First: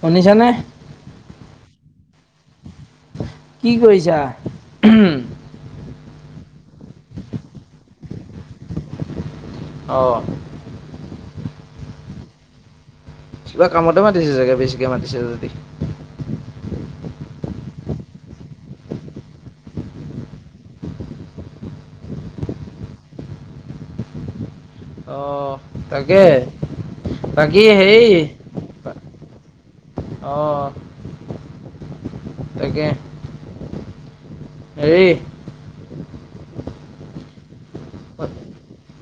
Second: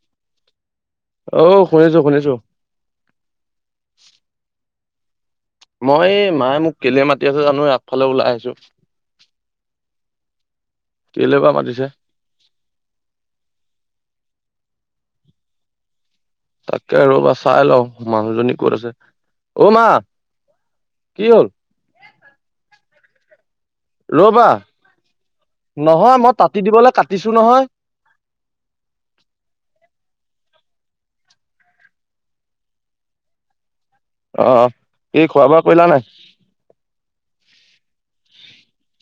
শুনিছানে? অ', শুনিছো শুনিছো। কি কৰিছা? মই এই মায়ে মোক কেইলে মাতি আছে জানো আগফালে ওলাই আহিছো। অ'। কেলে বা মাতিছে? কিবা কামতে মাতিছে চাগে বেছিকে মাতিছে যদি। তাকে ৰ'বা চাই লওঁ মানুহজনী ক'ত আছে, অ' মা কি হ'ল? ৰ'বা, অ', নহয় মই তাতী দিবলৈ কাটিছো নহয়। সেই অ'। তাকে। অ', হেৰি এই খোৱা বোৱা কৰিলা নাই?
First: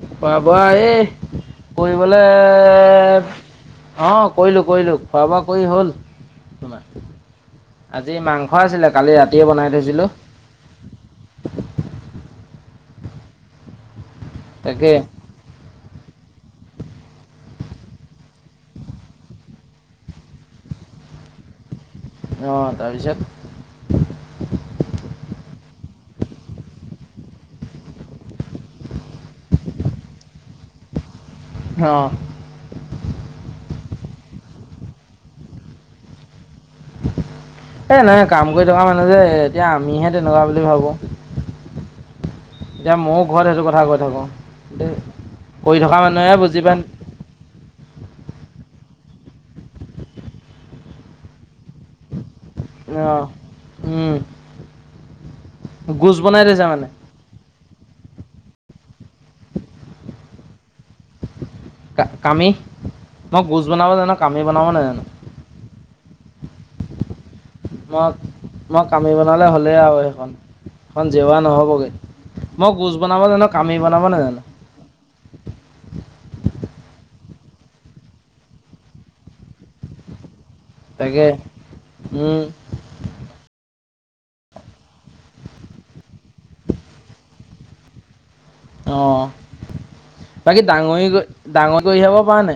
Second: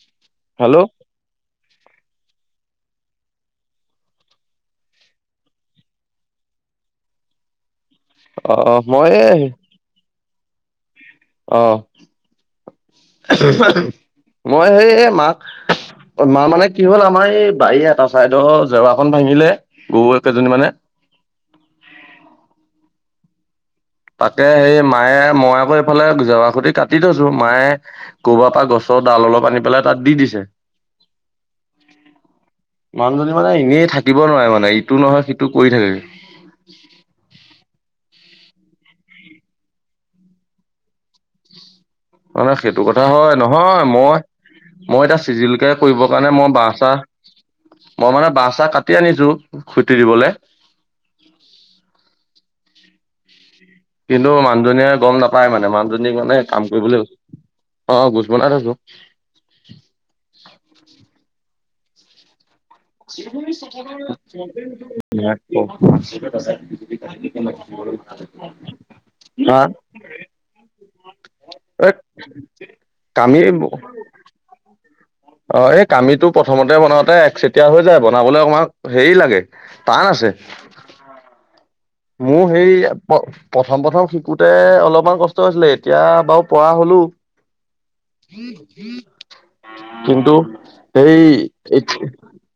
খোৱা বোৱা হেল্ল' এ কৰিবলে অ' কৰিলো কৰিলো খোৱা বোৱা কৰি হ'ল। তোমাৰ আজি অ' মাংস অ আছিলে মই কালি এই ৰাতিয়ে বনাই থৈছিলোঁ। অ', মই তাকে সেই মাক মাৰ মানে কি হ'ল আমাৰ এই বাৰী এটা চাইদৰ জেওৰাখন ভাঙিলে। গৰুকেইজনী মানে। অ', তাৰপিছত? তাকে সেই মায়ে মই আকৌ এইফালে জেৱা খুটি কাটি থৈছো। মায়ে ক'ৰবাৰ পৰা গছৰ ডাল অলপ আনি পেলাই তাত দি দিছে। অ'। মানুহজনী মানে এনেই থাকিব নোৱাৰে মানে ইটো নহয় সিটো কৰি থাকে। এ নাই কাম কৰি থকা মানুহ যে এতিয়া আমিহে তেনেকুৱা বুলি ভাবো। মানে সেইটো এতিয়া কথা ময়ো হয় ঘৰত সেইটো কথা নহয় কৈ মই থাকো। মই এতিয়া চিজিলকে কৰি থকা কৰিবৰ কাৰণে মানুহে মই বুজি বাঁহ পায় চাঁহ মই মানে বাঁহ চাঁহ কাটি আনিছো খুটি দিবলৈ। অ',। উম কিন্তু মানুহজনীয়ে গম নাপায় মানে মানুহজনীক গোজ মানে বনাই কাম থৈছে মানে কৰিবলৈ গ'ল। অ', গুজ বনাই থৈছো। কামি মই গোজ বনাব জানো কামি বনাব নাজানো [unintelligible] মই, মই কামি বনালে হা হ'লেই আৰু সেইখন জেওৱা নহ'- ব গে এই মই গুজ বনাব জানো, কামি বনাব নাজানো। অ', এই কামিটো প্ৰথমতে বনাওঁতে এক চেতিয়া হৈ যায় বনাবলৈ অকণমাণ হেৰি লাগে- টান আছে। তাকে। উম মোৰ সেই- প-প্ৰথম-প্ৰথম শিকোতে অলপমান কষ্ট হৈছিলে এতিয়া বাৰু পৰা হ'লো। অ কিন্তু সেই তই পাৰ নে?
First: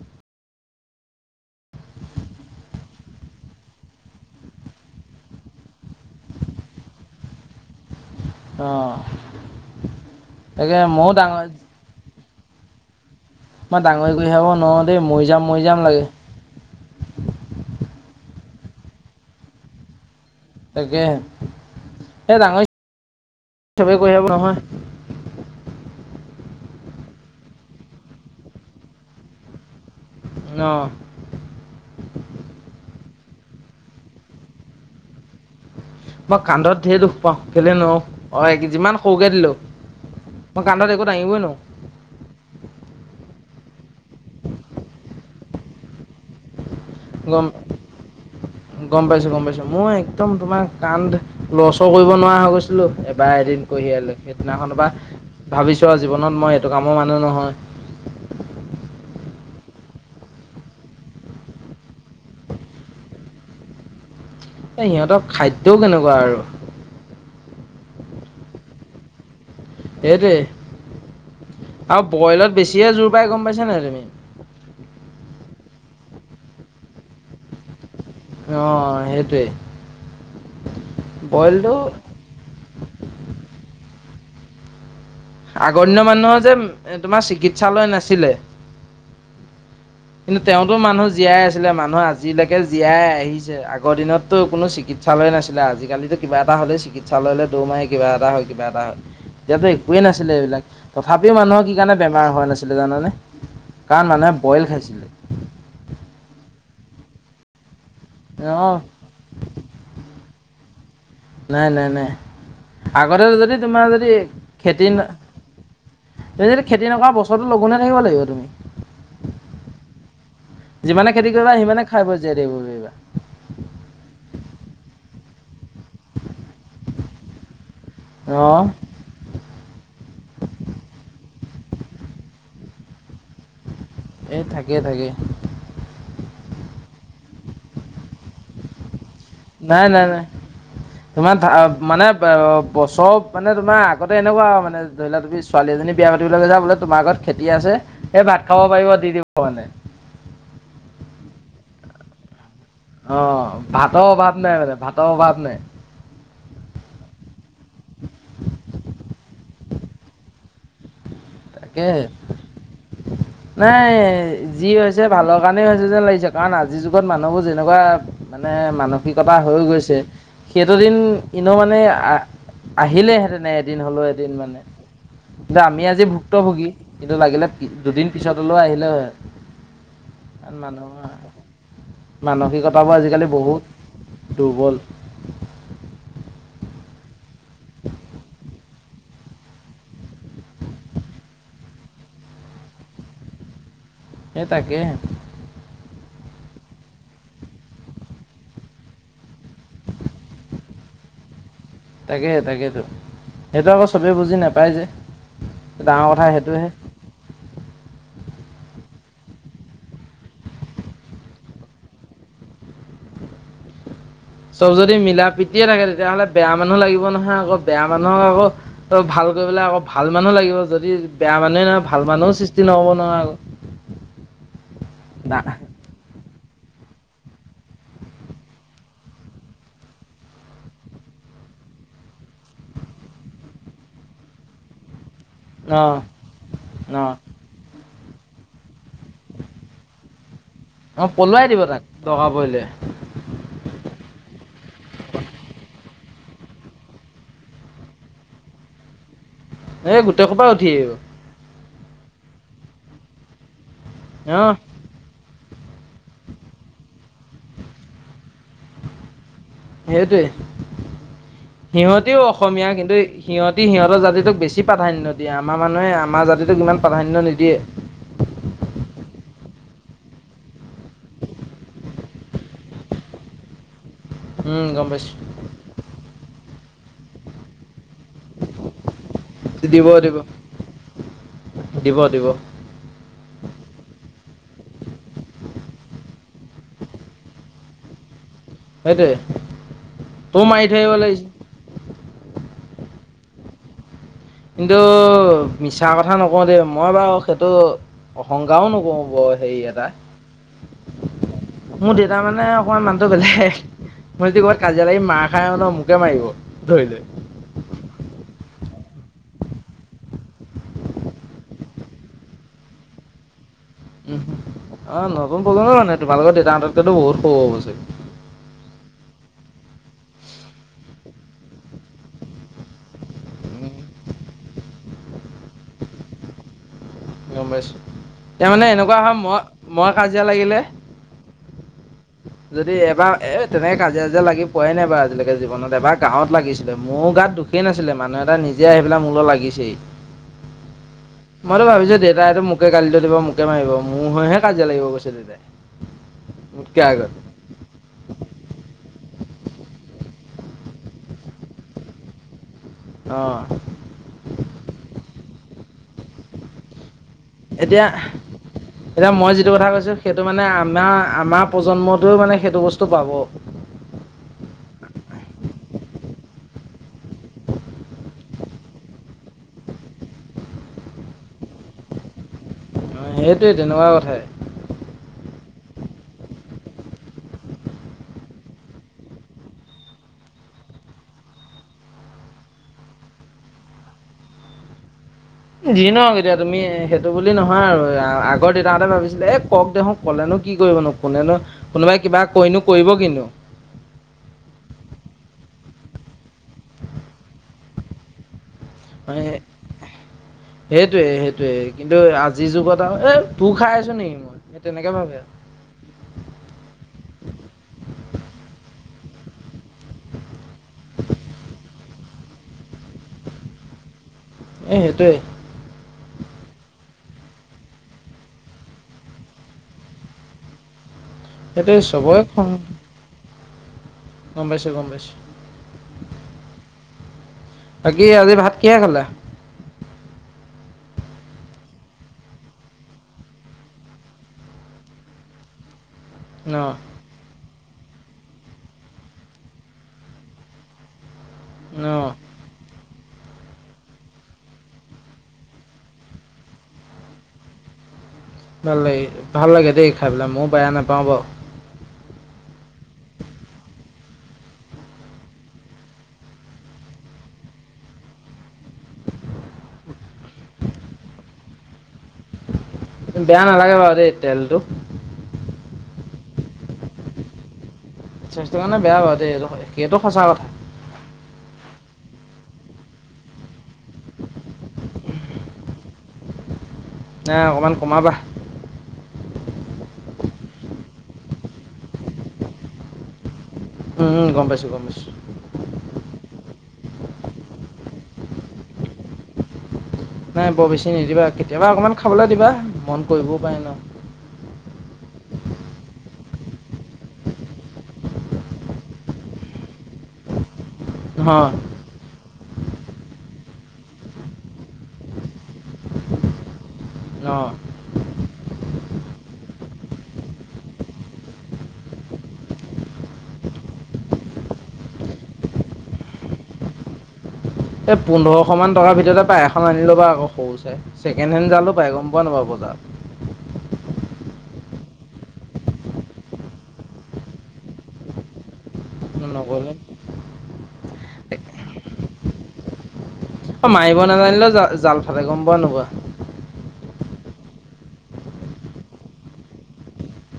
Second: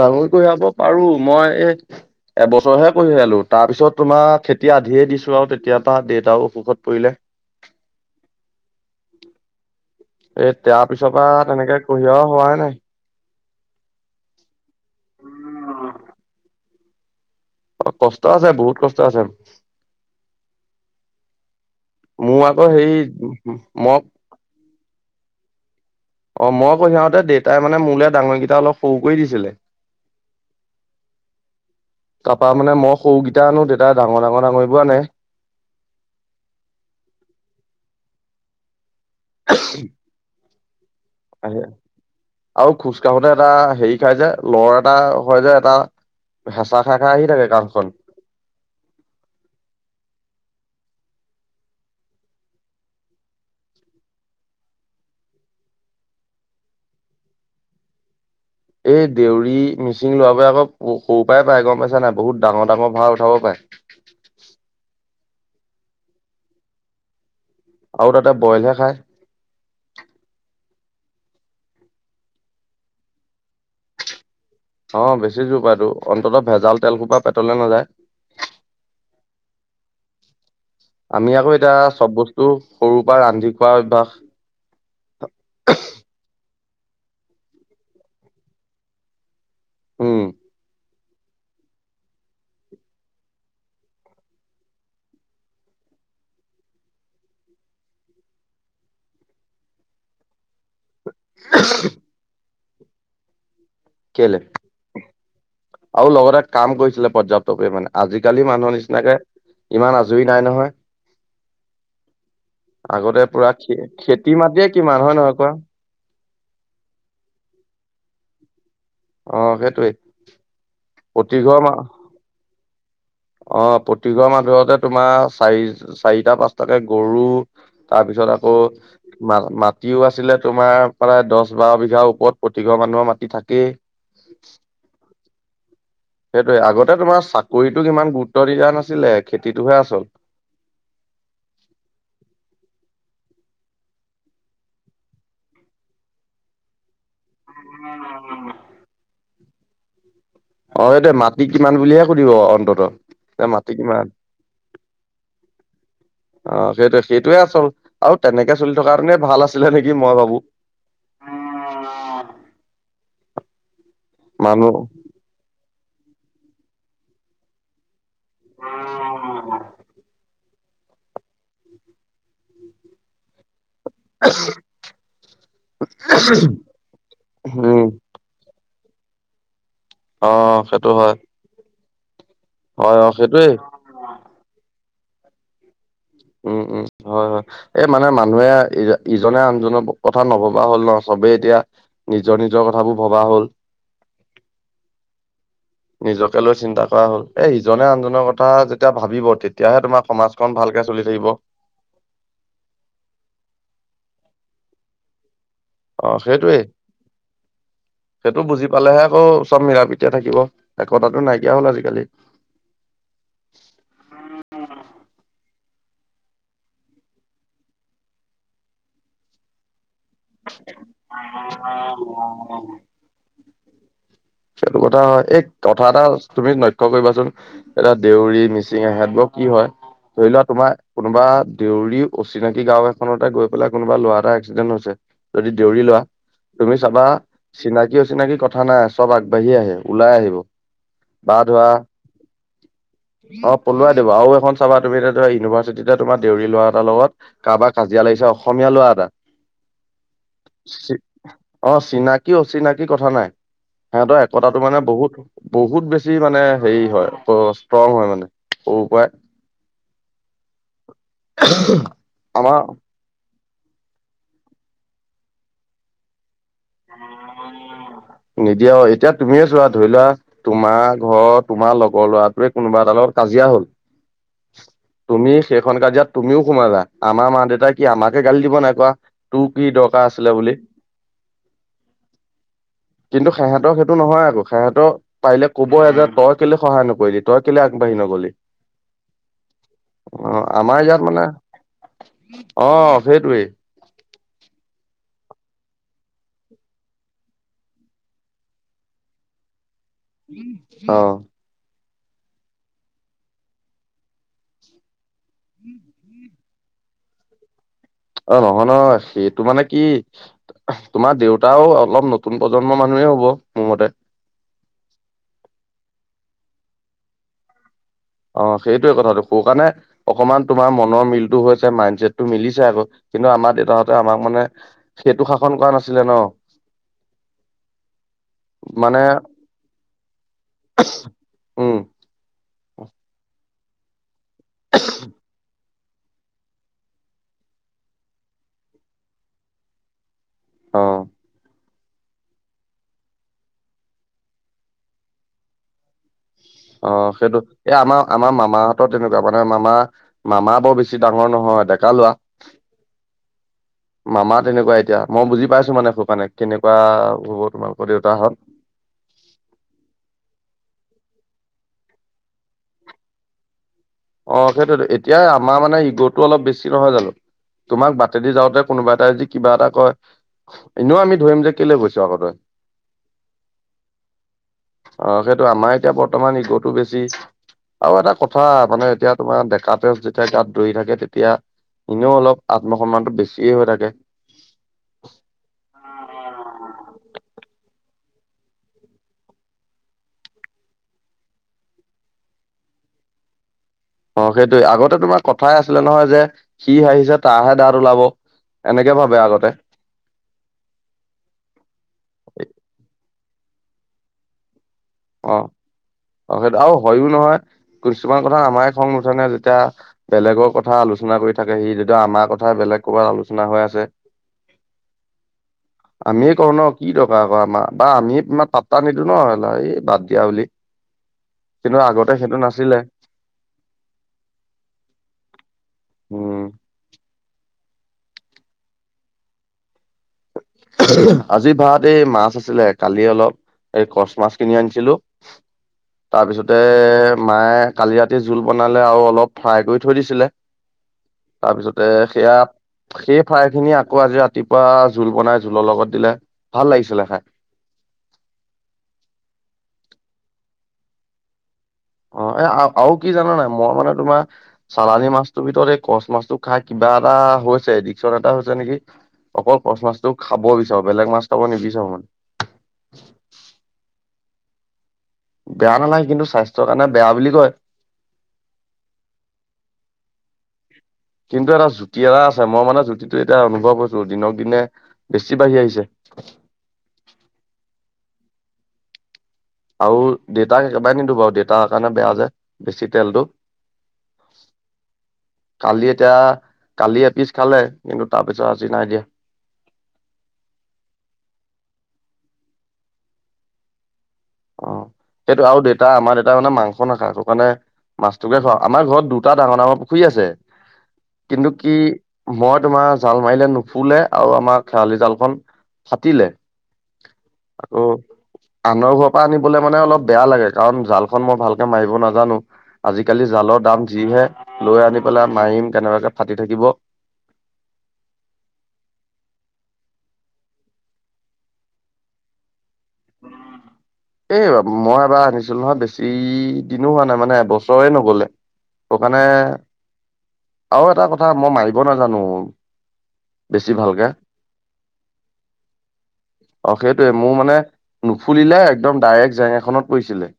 ডাঙৰি কঢিয়াব পাৰো, মই এ- এবছৰ'হে কৰঢ়িয়ালো, তাৰপিছত তোমাৰ খেতি আধিয়ে দিছো আৰু তেতিয়া পৰা দেউতাও অসুখত পৰিলে। অ এ' তাকে তাৰ ময়ো পিছৰ পৰা ডাঙৰ তেনেকে- কঢ়িয়া হোৱা নাই। মই ডাঙৰি কঢ়িয়াব নোৱাৰো দেই মৰি যাম, মৰি যাম লাগে। অ', কষ্ট আছে, বহুত কষ্ট আছে। তাকে, এই মোৰ ডাঙৰী আকৌ হেৰি মই চবেই কঢ়িয়াব নোৱাৰে। অ' মই কঢ়িয়াতে দেউতাই মানে মোৰলে ডাঙৰীকেইটা অলপ সৰু কৰি দিছিলে। অঁ'। তাৰপা মানে মই সৰুকেইটা আনো দেতাই ডাঙৰ-ডাঙৰ-ডাঙৰবোৰ আনে। মই কান্ধত ধেৰ দুখ পাওঁ সেইকাৰণে নোৱাৰো, অ' যিমান সৰুকে দিলো। মই কান্ধত একো ডাঙিব নোৱাৰো। আহে আৰু খোজকাঢ়োতে এটা হেৰি খাই যে ল'ৰ এটা হয় যে এটা- হেঁচা খাই আহি গম থাকে কান্ধ- গম পাইছো, গম পাইছো। মোৰ একদম তোমাৰ কান্ধ- লৰ-চৰ কৰিব নোৱাৰা হৈ গৈছিলো এবাৰ এদিন কঢ়িয়াই লৈ কিনি সেইদিনাখনৰ পা- ভাবিছো আৰু জীৱনত মই এইটো কামৰ মানুহ নহয়। এই দেউৰী, মিচিং ল'ৰাবোৰে আকৌ সৰুপৰাই পাৰে গম পাইছা নাই বহুত ডাঙৰ-ডাঙৰ ভাৰ উঠাব পাৰে। এ' সিহঁতৰ খাদ্যও কেনেকুৱা আৰু। আৰু তা'তে বইলহে খাই। এইটোৱেই। আৰু বইলত বেছিয়ে জোৰ পাই গম পাইছা নে তুমি। অঁ', বেছি জোৰ পাই তো, অন্ততঃ ভেজাল তেল সোপা পেটলে নাযায়। অঁ', -সেইটোৱে। আমি আকৌ এতিয়া বইলটো চব বস্তু সৰুৰ পৰা ৰান্ধি খোৱা অভ্যস। আগৰ দিনৰ মানুহৰ যে তোমাৰ চিকিৎসালয় নাছিলে। উম কিন্তু তেওঁতো মানুহ - জীয়াই আছিলে, মানুহ আজিলৈকে জীয়াই আহিছে। আগৰ দিনতটো কোনো চিকিৎসালয় নাছিলে, আজিকালিতো- কিবা এটা হ'লে চিকিৎসালয়লৈ দৌৰ মাৰে কিবা এটা হয়, কিবা এটা হয়। তেতিয়া- একোৱেই নাছিলে এইবিলাক, তথাপিও মানুহৰ কি কাৰণে বেমাৰ হোৱা নাছিলে জানানে- কাৰণ মানুহে কেলে বইল খাইছিলে। আৰু লগতে কাম কৰিছিলে পৰ্যাপ্ত পৰিমাণে। আজিকালি অঁ মানুহৰ নিচিনাকে ইমান আজৰি নাই নহয়। নাই -নাই -নাই আগতে পুৰা যদি খে তোমাৰ যদি খেতি মাটিয়ে খেতি কিমান হয় নহয় কোৱা তুমি যদি খেতি নকৰা বছৰটো লঘোনে থাকিব লাগিব তুমি। অ সেইটোৱে যিমানে খেতি কৰিবা প্ৰতিঘৰ মা সিমানে খাই বৈ জীয়াই থাকিব পাৰিবা। অ' প্ৰতিঘৰ মানুহটে তোমাৰ চাৰি চাৰিটা পাঁচটাকে গৰু তাৰপিছত আকৌ অঁ মা মাটিও আছিলে তোমাৰ প্ৰায় দহ-বাৰ বিঘাৰ ওপৰত প্ৰতিঘৰ মানুহৰ মাটি থাকেই। এ থাকে- থাকে। সেইটোয়ে, আগতে তোমাৰ চাকৰিতোক ইমান গুৰুত্ব দিয়া নাছিলে। খেতিটোহে নাই - আচল। নাই -নাই। তোমাৰ মানে বছৰ মানে তোমাৰ আগতে এনেকুৱা আৰু মানে ধৰি লোৱা তুমি ছোৱালী এজনী বিয়া পাতিবলৈ গৈছা বোলে তোমাৰ ঘৰত খেতি আছে সেই ভাত খাব পাৰিব দি দিব মানে। অ' এইটোৱে মাটি কিমান বুলিহে সুধিব অন্ততঃ। অ' ভাতৰ অভাৱ নাই মানে ভাতৰ অভাৱ নাই। অ' সেইটোৱে- সেইটোয়ে আচল আৰু তেনেকে চলি থকা হেতেনেই ভাল আছিলে নেকি মই ভাবো। তাকেহে। নাই যি মানুহ হৈছে ভালৰ কাৰণেই হৈছে যেন লাগিছে কাৰণ আজিৰ যুগত মানুহবোৰ যেনেকুৱা মানে মানসিকতা হৈ গৈছে সেইটো দিন ইনেও মানে আহ আহিলেহেতেনে। এদিন হলেও এদিন মানে কিন্তু আমি আজি ভুক্ত ভোগী কিন্তু লাগিলে উম, দুদিন পিছত হ'লেও আহিলে হয়। অ কাৰণ 'সেইটো হয়। মানুহৰ মানসিকতাবোৰ হয় অ', আজিকালি সেইটোৱেই। বহুত দুৰ্বল। উম- উম হয়- হয় এই মানে মানুহে ইজনে আনজনৰ কথা নভবা হ'ল নহ চবেই এতিয়া নিজৰ নিজৰ কথাবোৰ ভবা হ'ল। সেই তাকেহে নিজকে লৈ চিন্তা কৰা হ'ল, এ ইজনে আনজনৰ কথা যেতিয়া ভাবিব তেতিয়াহে তোমাক সমাজখন ভালকে চলি থাকিব। তাকেহে তাকেইতো সেইটো আকৌ চবে বুজি নাপায় যে। ডাঙৰ অ' কথা সেইটোৱেই। সেইটোহে সেইটো বুজি পালেহে আকৌ চ'ব মিলা-প্ৰীতিয়ে থাকিব একতাটো নাইকিয়া হ'ল আজিকালি। চব যদি মিলা প্ৰীতিয়ে থাকে তেতিয়াহ'লে বেয়া মানুহ লাগিব নহয় আকৌ বেয়া মানুহক আকৌ ত ভাল কৰিবলে আকৌ ভাল মানুহ লাগিব যদি বেয়া মানুহে নহয় ভাল মানুহো সৃষ্টি নহ'ব নহয় আকৌ। সেইটো কথা হয় এক কথা এটা তুমি লক্ষ্য কৰিবাচোন এতিয়া দেউৰী মিচিং এহতবোৰ কি হয় ধৰি লোৱা তোমাৰ কোনোবা দেউৰী অচিনাকি গাঁও এখনতে গৈ পেলাই কোনোবা ল'ৰা এটা এক্সিডেণ্ট হৈছে। যদি অ দেউৰি ল'ৰা তুমি অ চাবা চিনাকি অচিনাকি কথা নাই চব আগবাঢ়ি আহে ওলাই আহিব। অ' বা পলুৱাই দিব ধৰা তাক দৰকাৰ পৰিলে। অ' পলুৱাই দিব আৰু এখন চাবা তুমি এতিয় ধৰা ইউনিভাৰ্চিটিতে তোমাৰ দেউৰী লৰা এটাৰ লগত কাৰোবাৰ কাজিয়া লাগিছে অসমীয়া ল'ৰা এটা এ গোটেই সোপ চি অ' চিনাকি অচিনাকি কথা নাই সিহঁতৰ অ একতাটো মানে বহুত। বহুত বেছি মানে হেৰি হয় ষ্ট্ৰং হয় মানে সৰু পৰাই। সেইটোয়ে, সিহটিও আমাৰ অসমীয়া কিন্তু সিহঁতি সিহঁতৰ জাতিটোক বেছি প্ৰাধান্য দিয়ে, আমাৰ মানুহে আমাৰ জাতিটোক ইমান প্ৰাধান্য নিদিয়ে। নিদিয়ে অ', এতিয়া তুমিয়ে চোৱা ধৰি লোৱা তোমাৰ ঘৰ তোমাৰ লগ গৰ ল'ৰাটোৱে কোনোবা এটাৰ লগত কাজিয়া হ'ল। উম গম পাইছো তুমি সেইখন কাজিয়াত তুমিও সোমালা আমাৰ মা দেউতাই কি আমাকে গালি দিব নাই তোৰ কি দিব দৰকাৰ দিব আছিলে বুলি? দিব, দিব। কিন্তু সেহঁতৰ সেইটো নহয় আকৌ, সেহঁতৰ পাৰিলে ক'ব হে যে তই কেলে সহায় নকৰিলি তই কেলে আগবাঢ়ি নগ'লি। সেইটোৱে তোৰ অ', মাৰি আমাৰ ধৰিব ইয়াত মানে লাগিছিল অ' সেইটোৱেই। কিন্তু মিছা কথা নকওঁ দেই, মই বাৰু সেইটো অহংকাৰো নকৰো হেৰি এটা। অ'। মোৰ দেউতা মানে অকমান মানুহটো বেলেগ, মই যদি ক'ৰবাত কাজিয়া লাগি মাৰ খাই অহো ন মোকে মাৰিব ধৰি লৈ। অ', নহয় নহয় সেইটো মানে কি তোমাৰ দেউতাও অলপ নতুন প্ৰজন্মৰ মানুহে হ'ব মোৰ মতে? উম, অ' নতুন প্ৰজন্মই মানে তোমাৰলোকৰ দেউতা হঁততকে বহুত সৰু হ'ব চাগে। অ', সেইটোয়ে কথাটো, সৌ কাৰণে অকমান তোমাৰ মনৰ মিলটো হৈছে মাইণ্ড চেটটো মিলিছে আকৌ, কিন্তু আমাৰ চাগে দেউতাহঁতে আমাক মানে সেইটো শাসন কৰা নাছিলে ন। গ'ম পাইছো, এতিয়া মানে এনেকুৱা হয় মই মই কাজিয়া লাগিলে উম যদি এবাৰ, এ তেনেকে কাজিয় চাজিয়া লাগিয়ে পোৱাই নাই বাৰু আজিলৈকে জীৱনত। এবাৰ গাঁৱত লাগিছিলে, মোৰো গাত দোষেই নাছিলে মানুহ এটা নিজে আহি পেলাই মোৰ লগত লাগিছেহি। অ'। মইতো ভাবিছো দেউতাই এইটো মোকে গালি দিব মোকে মাৰিব, মোৰ হৈহে কাজিয়া লাগিব গৈছে দেউতাই। মোতকে অ' আগত সেইটো এ আমাৰ আমাৰ মামাহঁতৰ তেনেকুৱা মানে, মামা মামা বৰ বেছি ডাঙৰ নহয় ডেকা ল'ৰা। অ'। মামা তেনেকুৱা এতিয়া, মই বুজি পাইছো মানে সৈকাৰনে কেনেকুৱা হ'ব এতিয়া তোমালোকৰ দেউতাহঁত। এতিয়া মই যিটো কথা কৈছো সেইটো মানে আমাৰ আমাৰ প্ৰজন্মতও মানে সেইটো বস্তু পাব। অ' সেইটোৱেটো, এতিয়া আমাৰ মানে ইগ'টো অলপ বেছি নহয় জানো? তোমাক বাটেদি যাওঁতে কোনোবা এটাই যদি কিবা এটা কয়। এনেও আমি ধৰিম যে কেলে কৈছ আকৌ তই? সেইটোৱেই তেনেকুৱা কথাই। সেইটো আমাৰ এতিয়া বৰ্তমান ইগ'টো বেছি, আৰু এটা কথা। মানে এতিয়া তোমাৰ ডেকাতেজ যেতিয়া গাত দৌৰি থাকে, তেতিয়া এনেও অলপ আত্মসন্মানটো বেছিয়ে হৈ থাকে। যি নহওঁক এতিয়া তুমি সেইটো বুলি নহয় আৰু, আগৰ দেউতাহঁতে ভাবিছিলে এ কওঁক দে হওঁক ক'লেনো কি কৰিব নো। কোনে নো কোনোবাই কিবা কৈনো কৰিব কি নো? অ' সেইটোৱে, আগতে তোমাৰ কথাই আছিলে নহয় যে সি আহিছে তাৰাহে দাঁত ওলাব। এনেকে ভাবে আগতে। সেইটোয়ে সেইটোয়ে, কিন্তু আজিৰ যুগত আৰু এ তোৰ খাই আছো নেকি মই। সেই তেনেকে ভাবে। আৰু অ', সেইটো, আৰু হয়ো নহয় কিছুমান কথাত আমাৰে খং নুঠে, যেতিয়া বেলেগৰ কথা আলোচনা কৰি থাকে। সি আমাৰ কথা বেলেগ। কৰ'বাত আলোচনা হৈ আছে। এই সেইটোৱে আমিয়েই কৰো ন' কি দৰকাৰ আকৌ আমাৰ বা আমি ইমান পাট্টা নিদিও ন' এই বাদ দিয়া বুলি সেইটোৱে কিন্তু, আগতে চবৰে সেইটো খং নাছিলে। গম পাইছোঁ, ‌গম পাইছোঁ। উম বাকি আজি ভাত কিহে খালা। আজি ভাত এই মাছ আছিলে। কালি অলপ কচ মাছ কিনি আনিছিলোঁ। ন তাৰপিছতে মায়ে। কালি ৰাতি জোল বনালে আৰু অলপ ফ্ৰাই কৰি থৈ দিছিলে। ন তাৰপিছতে সেয়া, সেই ফ্ৰাখিনি আকৌ আজি ৰাতিপুৱা। জোল বনাই জোলৰ লগত দিলে, ভাল লাগিছিলে খাই। ভাল লাগে ভাল দেই খাই পেলাই ময়ো বেয়া নাপাওঁ বাৰু। অ' এ আৰু কি জানা নাই। মই মানে তোমাৰ চালানী মাছটোৰ ভিতৰত এই কচ মাছটো খাই কিবা এটা হৈছে এডিকচন এটা হৈছে নেকি? অকল কচ মাছটো খাব বিচাৰো। বেলেগ মাছ খাব নিবিচাৰো মানে। বেয়া নালাগে বাৰু দেই তেলটো। বেয়া নালাগ কিন্তু স্বাস্থ্যৰ কাৰণে বেয়া বুলি কয়। স্বাস্থ্যৰ কাৰণে বেয়া বাৰু দেই এই সেইটো সঁচা কথা। কিন্তু এটা জুতি এটা আছে মই মানে জুতিটো এতিয়া অনুভৱ কৰিছো দিনক দিনে। বেছি বাঢ়ি আহিছে। নাই অকণমান কমাবা। আৰু দেতাক একেবাৰে নিদো বাৰু দেতাৰ কাৰণে বেয়া যে, বেছি তেলটো। উম উম গম পাইছো। গম পা কালি এতিয়া কালিয এপিচ খালে কিন্তু তাৰ পিছত আজি নাই দিয়া। নাই বৰ বেছি নিদিবা। কেতিয়াবা অকমান খাবলৈ দিবা, মন কৰিবও পাৰে ন। অ' সেইটো আৰু দেউেতা আমাৰ দেউতাই মানে মাংস নাখায় টো কাৰণে। মাছটোকে খাওঁ, আমাৰ ঘৰত দুটা ডাঙৰ ডাঙৰ পুখুৰী আছে। কিন্তু। নহয় কি মই তোমাৰ জাল মাৰিলে নুফুলে আৰু আমাৰ খেৱালি জালখন ফাটিলে, অ আৰু আনৰ ঘৰ পা আনিবলৈ মানে অলপ বেয়া লাগে কাৰণ জালখন মই ভালকে মাৰিব নাজানোঁ। আজিকালি জালৰ দাম যিহে, লৈ আনি পেলাই মাৰিম কেনেবাকে ফাটি থাকিব। এই পোন্ধৰশ মান টকাৰ ভিতৰতে পাই এখন আনিলবা আকৌ সৰু চাই। ছেকেণ্ড হেণ্ড জালো পাই গম পোৱা নোপোৱা বজাৰত। এই মই এবাৰ আনিছিলো নহয় বেছি দিনো হোৱা নাই মানে এবছৰে নগলে। সেই কাৰণে, নগ'লে আৰু এটা কথা মই মাৰিব নাজানোঁ। অ' মাৰিব নাজানিলে জ জাল ফালে গম পোৱা নোপোৱা। অ' সেইটোৱে মোৰ মানে, নুফুলিলে একদম ডাইৰেক্ট জেং এখনত পৰিছিলে।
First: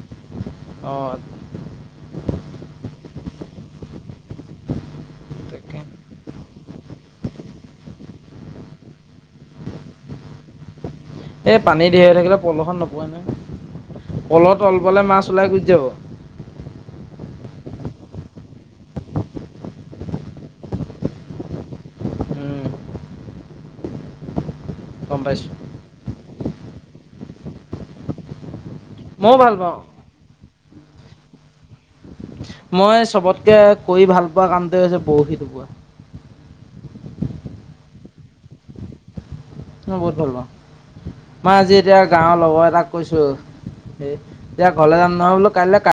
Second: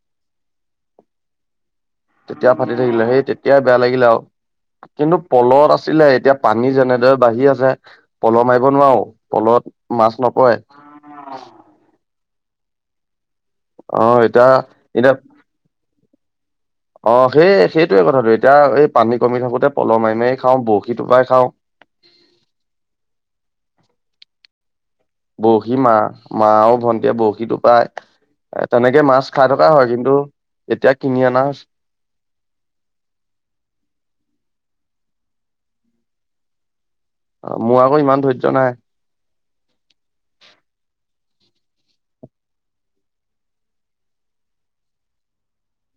অ'। তেতিয়া ফাাটি থাকিলে সেই তেতিয়াই বেয়া লাগিলে আৰু। কিন্তু পলত তাকে আছিলে এতিয়া পানী যেনেদৰে বাঢ়ি আছে। পল মাৰিব নোৱাৰো। পলত মাছ নপৰে। এই পানী ঢেৰ হৈ থাকিলে পলহত নপৰে অ নহয়, এতিয়া পলহ তলফালে এতিয়া মাছ ওলাই গুচি যাব। অ' সেই সেইটোৱে কথাটো এতিয়া এই পানী কমি থাকোতে পলহ মাৰি মাৰীয়ে খাওঁ বৰশী টোপাই খাওঁ। উম গম পাইছোঁ। হিমা মা আৰু ভন্টীয়ে বৰশী টোপাই, তেনেকে মাছ ময়ো খাই ভাল থকা পাওঁ হয় কিন্তু। এতিয়া কিনি আনা হৈছে। মই চবতকে কৰি ভাল পোৱা কামটোৱে হৈছে বৰশী টোপোৱা অ মোৰ আকৌ ইমান ধৈৰ্য নাই মই বহুত ভাল পাওঁ, মই আজি এতিয়া গাঁওৰ লগৰ এটাক কৈছোঁ এ এতিয়া ঘৰলে যাম নহয় বোলোঁ কাইলে